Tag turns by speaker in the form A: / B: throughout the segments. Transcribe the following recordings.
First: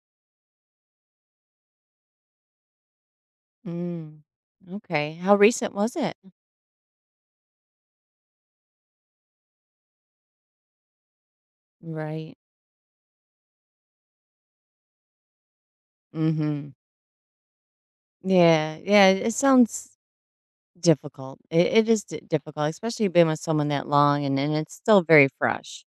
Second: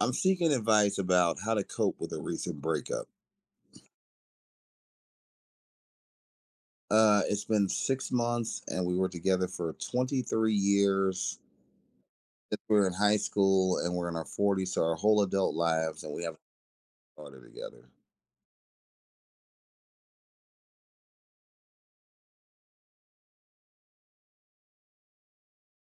A: I'm seeking advice about how to cope with a recent breakup.
B: Mm. Okay. How recent was it?
A: It's been 6 months, and we were together for 23 years.
B: Right.
A: We're in high school, and we're in our 40s, so our whole adult lives, and we haven't
B: Mhm.
A: started together.
B: Yeah. Yeah, it sounds difficult. It is di difficult, especially being with someone that long and it's still very fresh.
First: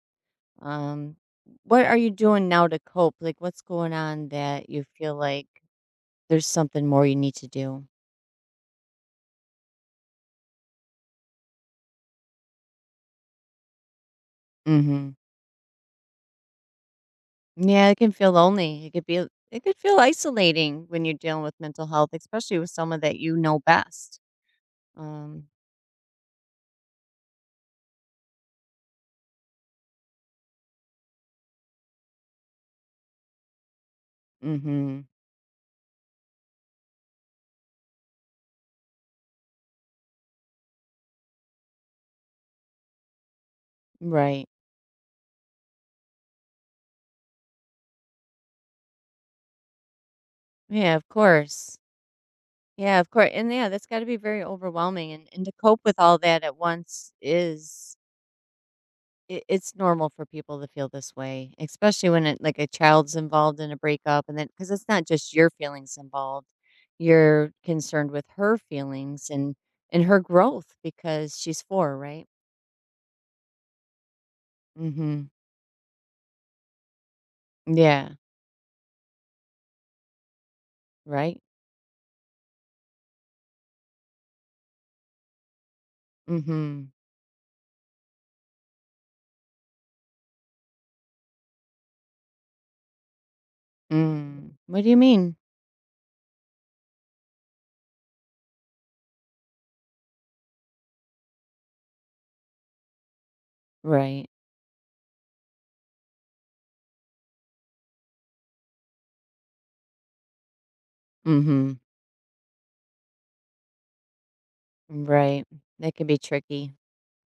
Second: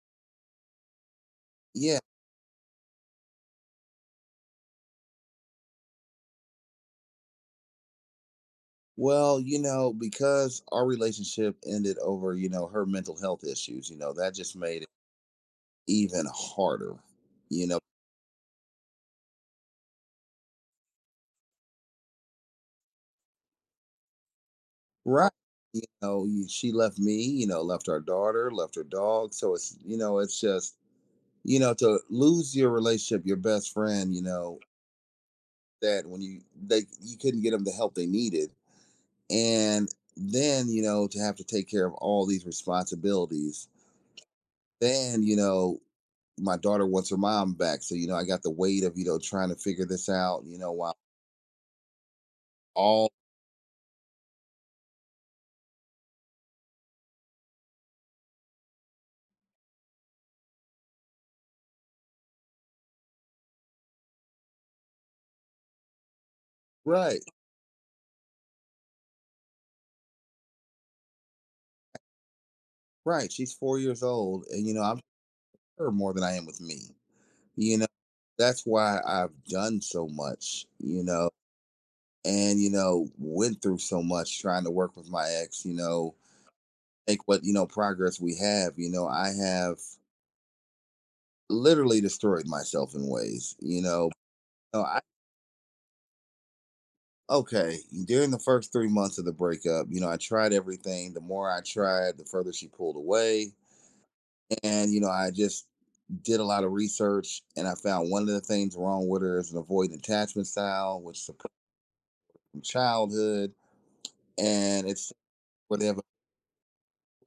B: Um, what are
A: Yeah,
B: you doing now to cope? Like, what's going on that you feel like there's something more you need to do?
A: well, because our relationship ended over, her mental health issues. That just made it
B: Mhm.
A: even harder. You know,
B: Yeah, it can feel lonely. It could feel isolating when you're dealing with mental health, especially with someone that you know best.
A: right?
B: Um,
A: She left me. Left our daughter, left her dog. So it's just to lose your relationship, your best friend, you know,
B: mhm.
A: that when you they you couldn't get them the help they needed, and then to have to take care of all these responsibilities.
B: Right.
A: Then my daughter wants her mom back, so I got the weight of trying to figure this out. You know,
B: Yeah,
A: while
B: of course. Yeah, of
A: all
B: course. And yeah, that's got to be very overwhelming. And, to cope with all that at once is, it's normal for people to feel this way, especially when it, like, a child's involved in a breakup. And then, because it's not just your feelings involved,
A: right,
B: you're concerned with her feelings and, her growth because she's four, right?
A: right, she's 4 years old, and
B: Mm
A: I'm with
B: hmm.
A: her more than I am with me. You know,
B: Yeah.
A: that's why I've done so much. You know
B: Right.
A: and went through so much trying to work with my ex,
B: Mm hmm.
A: make what progress we have. I have literally destroyed myself in ways.
B: Mm.
A: No,
B: What do you mean?
A: okay, during the first 3 months of the breakup, I tried everything. The more I tried, the further she pulled away,
B: Right.
A: and I just did a lot of research, and I found one of the things wrong with her is an avoidant attachment style, which is
B: Mm
A: a
B: hmm.
A: from childhood, and it's
B: Right.
A: where they
B: That
A: have.
B: can be tricky.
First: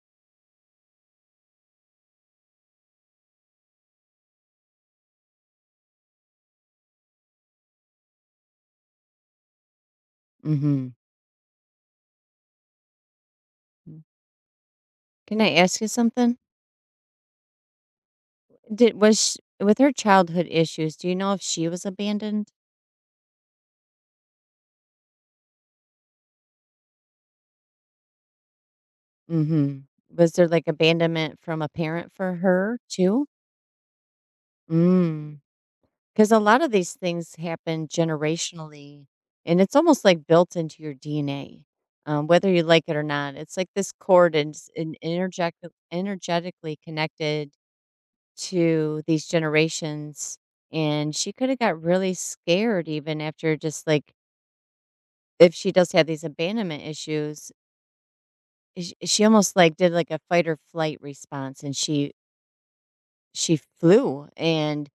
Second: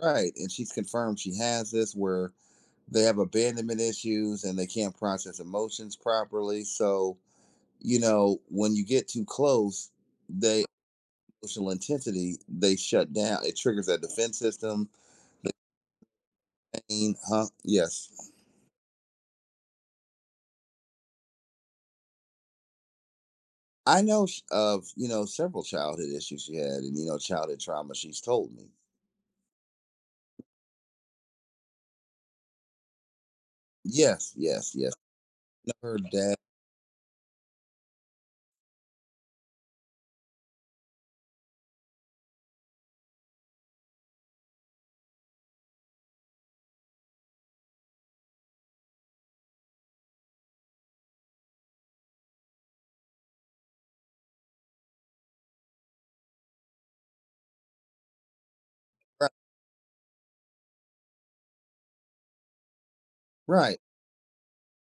A: Right. And she's confirmed she has this, where they have abandonment issues and they can't process emotions properly. So, when you get too close, they
B: Mm
A: emotional intensity, they shut down. It triggers
B: hmm.
A: that defense system.
B: Can I ask you something?
A: Pain, huh? Yes.
B: Did was sh with her childhood issues, do you know if she was abandoned?
A: I know of several childhood issues she had, and childhood trauma she's told me.
B: Mhm. Was there, like, abandonment from a parent for her too?
A: Yes, yes, yes.
B: Mm.
A: Her
B: Because
A: dad.
B: a lot of these things happen generationally, and it's almost, like, built into your DNA, whether you like it or not. It's like this cord and s and energetically connected to these generations, and she coulda got really scared even after just, like, if she does have these abandonment issues, sh she
A: Right,
B: almost, like, did, like, a fight or flight response, and she
A: right.
B: flew, and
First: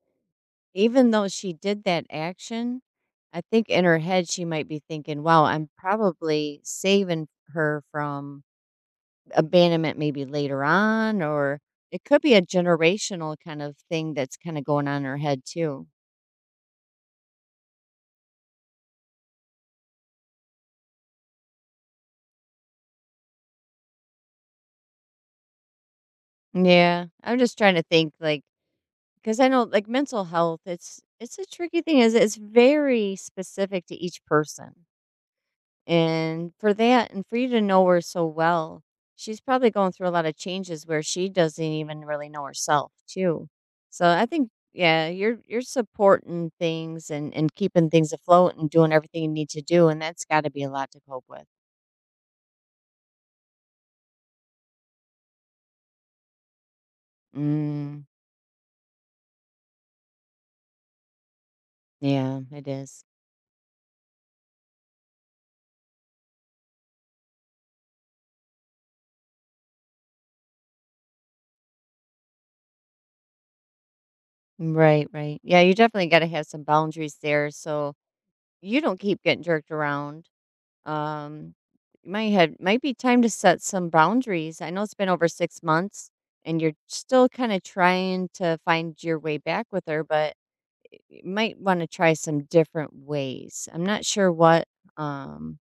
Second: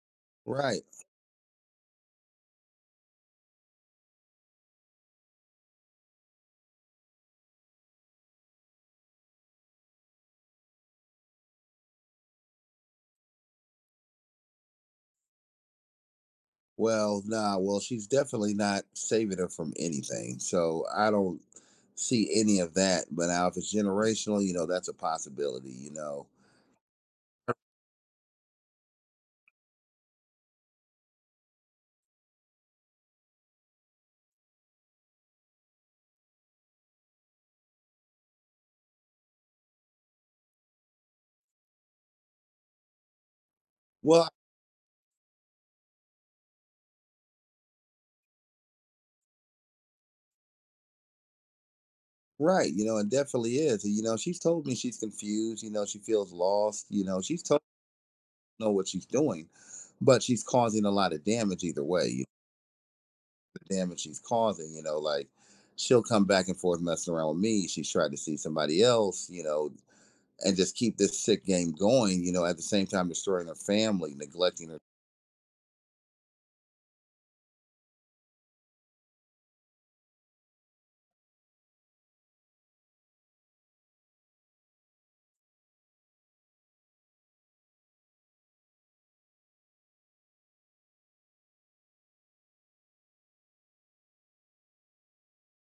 A: Right.
B: even though she did that action, I think in her head, she might be thinking, "Wow, I'm probably saving her from abandonment maybe later on," or it could be a generational kind of thing that's kinda going on in her head too.
A: Well, nah. Well, she's definitely not saving her from anything. So I don't see any of that. But now, if it's generational, that's a possibility. You know,
B: Yeah, I'm just trying to think, like, 'cause I know, like, mental health, it's a tricky thing, is it's very specific to each person, and for that and for you to know her so well, she's probably going through a lot of changes where she doesn't even really know herself too. So, I
A: well,
B: think yeah, you're supporting things and keeping things afloat and doing everything you need to do, and that's gotta be a lot to cope with.
A: right. It definitely is. She's told me she's confused. She feels lost. She's told
B: Mm,
A: me know what she's doing, but she's causing a lot of damage either way. You know,
B: yeah, it is.
A: the damage she's causing. Like she'll come back and forth messing around with me. She's tried to see somebody else. And just keep this sick game going, at the same time destroying her family, neglecting her.
B: Right, right. Yeah, you definitely gotta have some boundaries there so you don't keep getting jerked around. Um, might had might be time to set some boundaries. I know it's been over six months, and you're still kind of trying to find your way back with her, but you might want to try some different ways. I'm not sure what. Um,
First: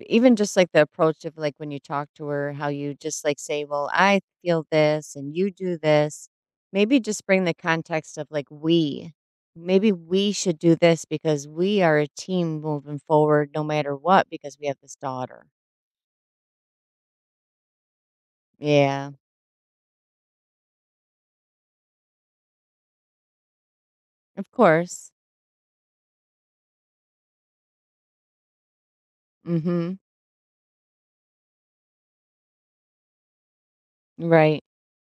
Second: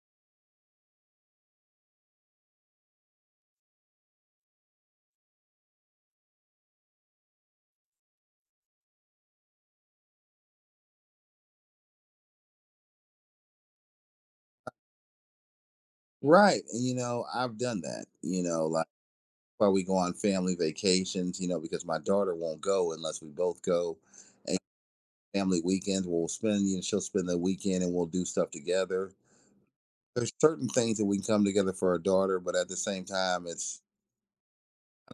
B: even just, like, the approach of, like, when you talk to her, how you just, like, say, "Well, I feel this and you do this." Maybe just bring the context of, like, "we." Maybe we should do this because we are a team moving forward no matter what because we have this daughter.
A: Right. And I've done that, like
B: Yeah,
A: why we go on family vacations, because my daughter won't go unless we both go.
B: of course.
A: Family weekends we'll spend, she'll spend the weekend and we'll do stuff together.
B: Mhm.
A: There's certain things that we can come together for our daughter, but at the same time it's
B: Right.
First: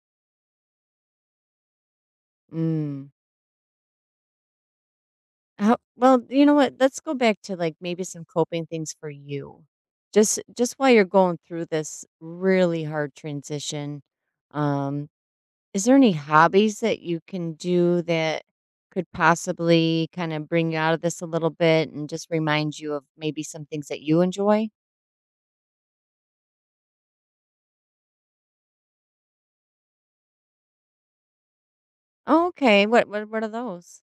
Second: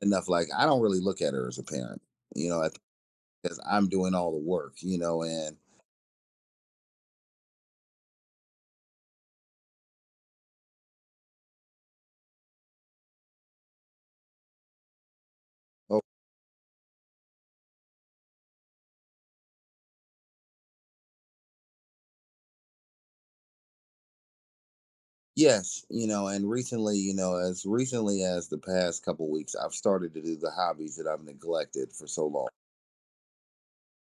A: enough, like I don't really look at her as a parent, you know,
B: Mm.
A: because I'm doing all the work, and.
B: How Well, you know what? Let's go back to, like, maybe some coping things for you. Just while you're going through this really hard transition, um, is there any hobbies that you can do that could possibly kind of bring you out of this a little bit and just remind you of maybe some things that you enjoy?
A: Yes, and recently, as recently as the past couple weeks, I've started to do the hobbies that I've neglected for so
B: Oh,
A: long.
B: okay. What are those?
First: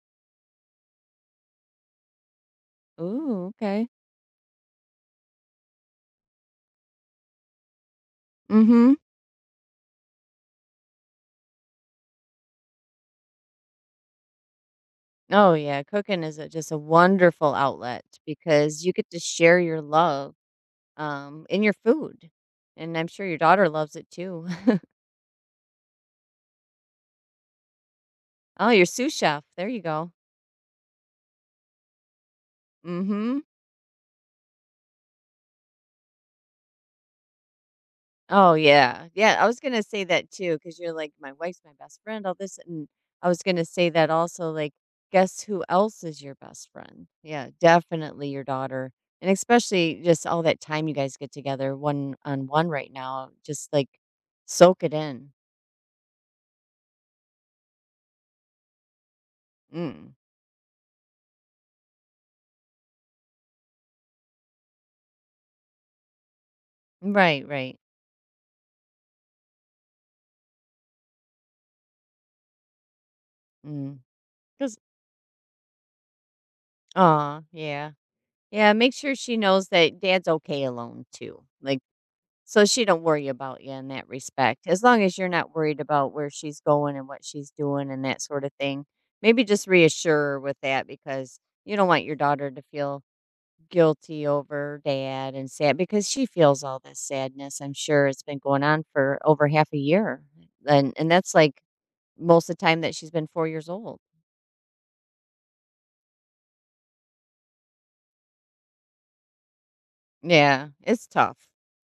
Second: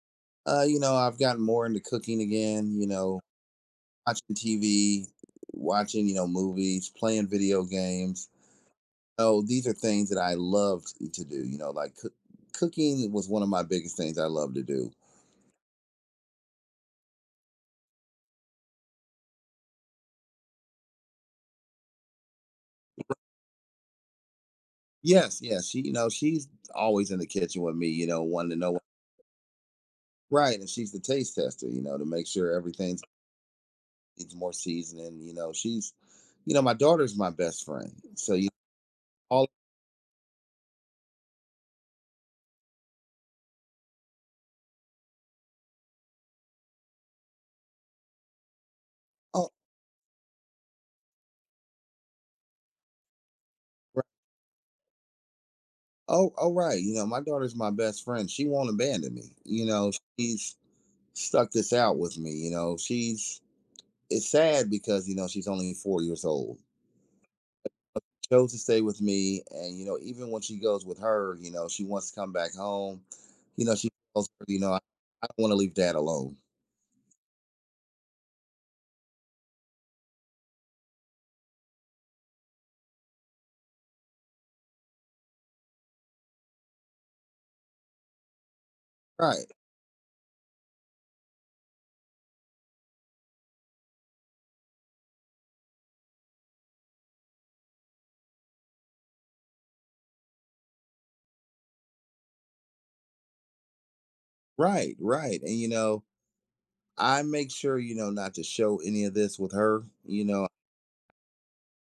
A: I've gotten more into cooking again,
B: Ooh, okay.
A: watching TV, watching, movies, playing video games.
B: Mhm.
A: Oh, these are things that I loved to do. Cooking was one of my biggest things I love to do.
B: Oh yeah, cooking is a, just a wonderful outlet because you get to share your love, um, in your food. And I'm sure your daughter loves it too.
A: Yes, yes, she's always in the kitchen with me, wanting to
B: Oh,
A: know
B: your sous chef. There you go.
A: right, and she's the taste tester, to make sure everything's
B: Mhm.
A: needs more seasoning. My daughter's my best friend. So you
B: Oh, yeah. Yeah, I
A: all,
B: was gonna say that too, because 'cause you're like, "My wife's my best friend, all this," and I was gonna say that also, like, guess who else is your best friend? Yeah, definitely your daughter, and
A: oh,
B: especially just all that time you guys get together one on one right now, just, like,
A: r-
B: soak it in.
A: oh, oh, right. My daughter's my best friend. She won't abandon me. You know,
B: Mm.
A: she's stuck this out with me. You know, she's it's sad because she's only 4 years old.
B: Right, right.
A: Chose to stay with me, and even when she goes with her, she wants to come back home. She
B: Mm.
A: tells her, you know, I,
B: Cause
A: I don't want to leave dad alone.
B: aw, yeah. Yeah, make sure she knows that dad's okay alone too, like, so she don't worry about you in that respect, as long as you're not worried about where she's going and what she's doing and that sort of thing. Maybe
A: Right,
B: just reassure her with that because you don't want your daughter to feel guilty over dad and sad because she feels all this sadness. I'm sure it's been going on for over half a year. And that's like most of the time that she's been 4 years old.
A: right, right. And I make sure, not to show any of this with her,
B: Yeah, it's tough.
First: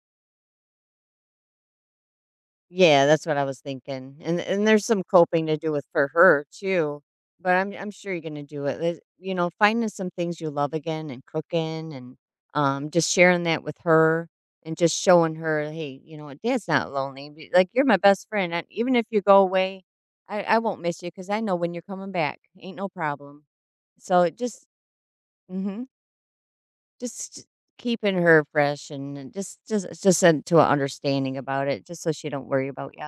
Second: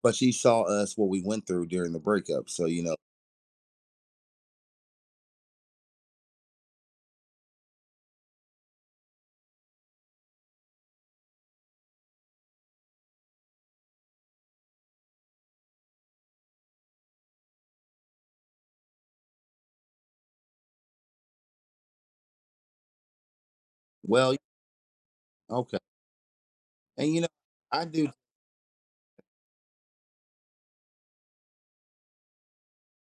A: but she saw us what we went through during the breakup. So,
B: Yeah, that's what I was thinking, and there's some coping to do with for her too, but I'm sure you're gonna do it. You know, finding some things you love again and cooking and, um, just sharing that with her and just showing her, hey, you know, what, Dad's not lonely. Like you're my best friend. And even if you go away, I won't miss you because I know when you're coming back. Ain't no problem. So it
A: well,
B: just
A: okay.
B: mm-hmm,
A: And, you know,
B: just
A: I do,
B: keeping her fresh and just to an understanding about it, just so she don't worry about you.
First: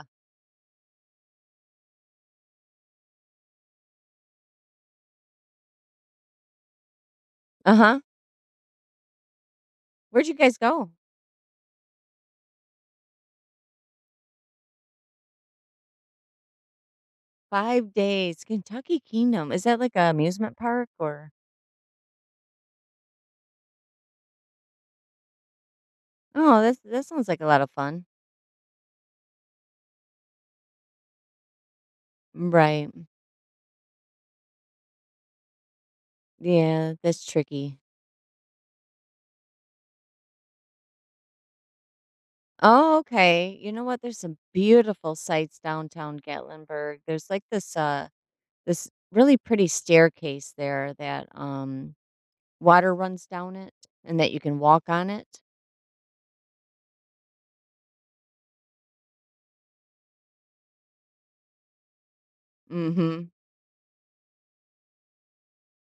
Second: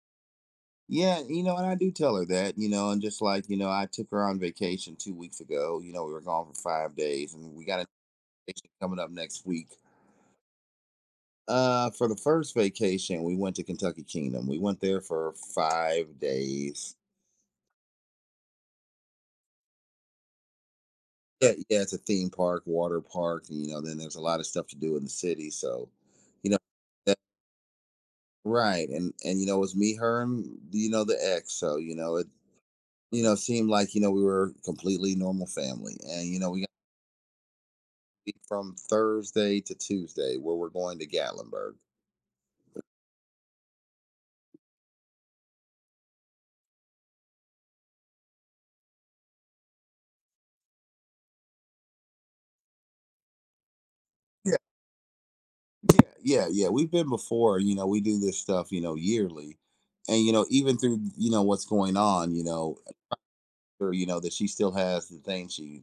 A: yeah, and I do tell her that, and just like, I took her on vacation 2 weeks ago. We were gone for 5 days and we
B: Uh
A: got a
B: huh.
A: vacation coming up next week.
B: Where'd you guys go?
A: For the first vacation, we went to Kentucky Kingdom. We went there for 5 days.
B: 5 days. Kentucky Kingdom. Is that like a amusement park or—
A: Yeah, yeah, it's a theme park, water park, and then there's a lot of stuff to do in the city. you
B: Oh, that's that
A: know,
B: sounds like a lot of fun.
A: Right. And it was me, her, and the ex. So, you know, it
B: Right.
A: you know, seemed like, we were a completely normal family. We got to
B: Yeah, that's tricky.
A: be from Thursday to Tuesday, where we're going to Gatlinburg.
B: Oh, okay. You know what? There's some beautiful sights downtown Gatlinburg. There's like this this really pretty staircase there that, um, water runs down it and that you
A: Yeah,
B: can walk on it.
A: yeah, yeah, yeah. We've been before, we do this stuff, yearly. Even through, what's going on,
B: Mhm.
A: or, that she still has the thing she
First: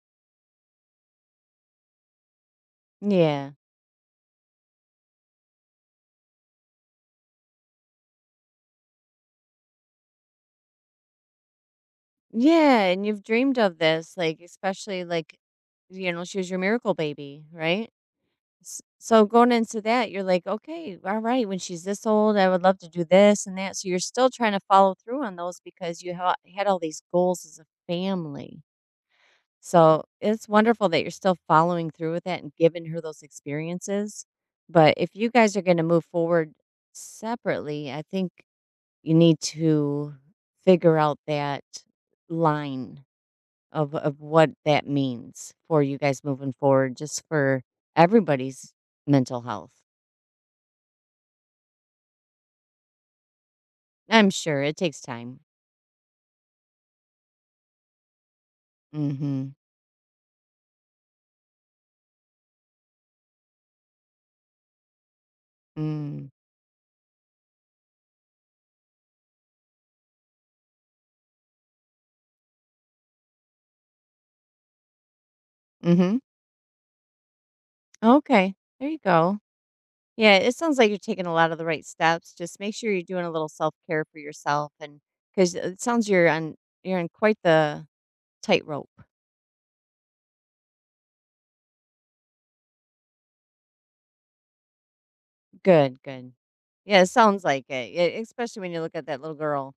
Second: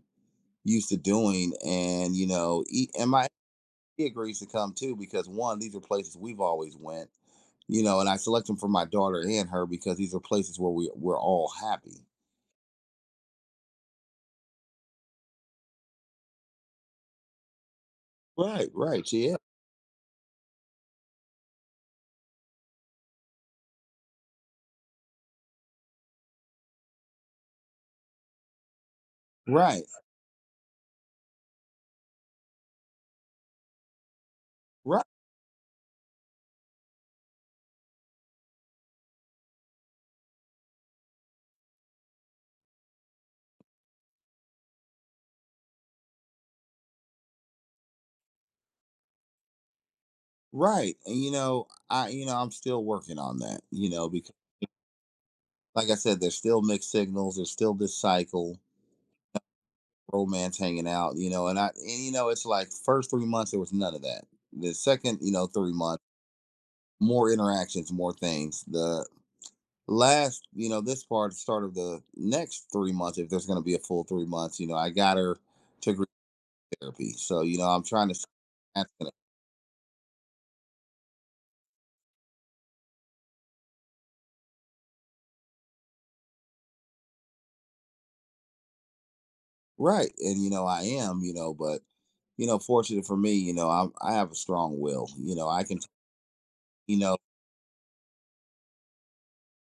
A: used to doing. And you know, he, and my
B: Yeah.
A: he agrees to come too because one, these are places we've always went. And I select them for my daughter and her because these are places where we're all happy.
B: Yeah, and you've dreamed of this like especially like, you know, she was your miracle baby, right?
A: Right,
B: S
A: right,
B: so
A: yeah,
B: going into that, you're like, "Okay, alright, when she's this old, I would love to do this and that." So you're still trying to follow through on those because you ha had all these goals as a family.
A: right,
B: So it's wonderful that you're still following through with that and giving her those experiences. But
A: right,
B: if you guys are gonna move forward separately, I think you need to figure out that line of what that means for you guys moving forward just for everybody's mental health.
A: right. And you know, I you know I'm still working on that. You know,
B: I'm
A: because
B: sure it takes time.
A: like I said, there's still mixed signals. There's still this cycle,
B: Mhm.
A: romance, hanging out. You know, and I and you know it's like first 3 months there was none of that. The second, 3 months
B: Mm.
A: more interactions, more things. The last, this part, start of the next 3 months, if there's going to be a full 3 months, I got her to group
B: Mhm.
A: therapy. I'm trying to,
B: Okay. There
A: that's
B: you
A: gonna-
B: go. Yeah, it sounds like you're taking a lot of the right steps. Just make sure you're doing a little self-care for yourself and because it sounds you're on quite the tightrope.
A: right. And I am, but, fortunate for me, I have a strong will, I can,
B: Good, good.
A: you
B: Yeah, it
A: know,
B: sounds like it, e especially when you look at that little girl.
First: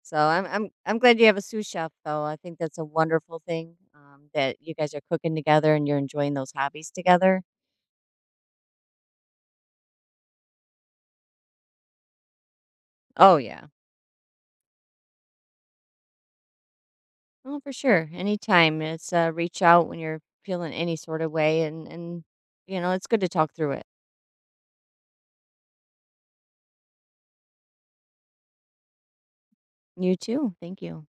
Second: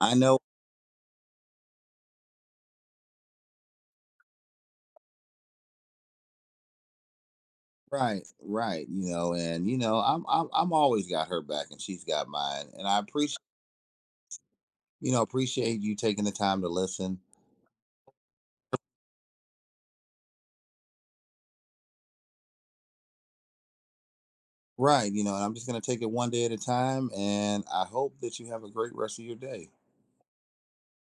A: I
B: So,
A: know,
B: I'm glad you have a sous chef, though. I think that's a wonderful thing, that you guys are cooking together and you're enjoying those hobbies together.
A: right, right, and I'm always got her back and she's got mine. And I
B: Oh,
A: appreciate,
B: yeah.
A: you know, appreciate you taking the time to listen.
B: Oh, for sure. Anytime. It's, reach out when you're feeling any sort of way, and you know it's good to talk through it.
A: Right, and I'm just going to take it one day at a time. And I hope that you have a great rest of your day.
B: You too. Thank you.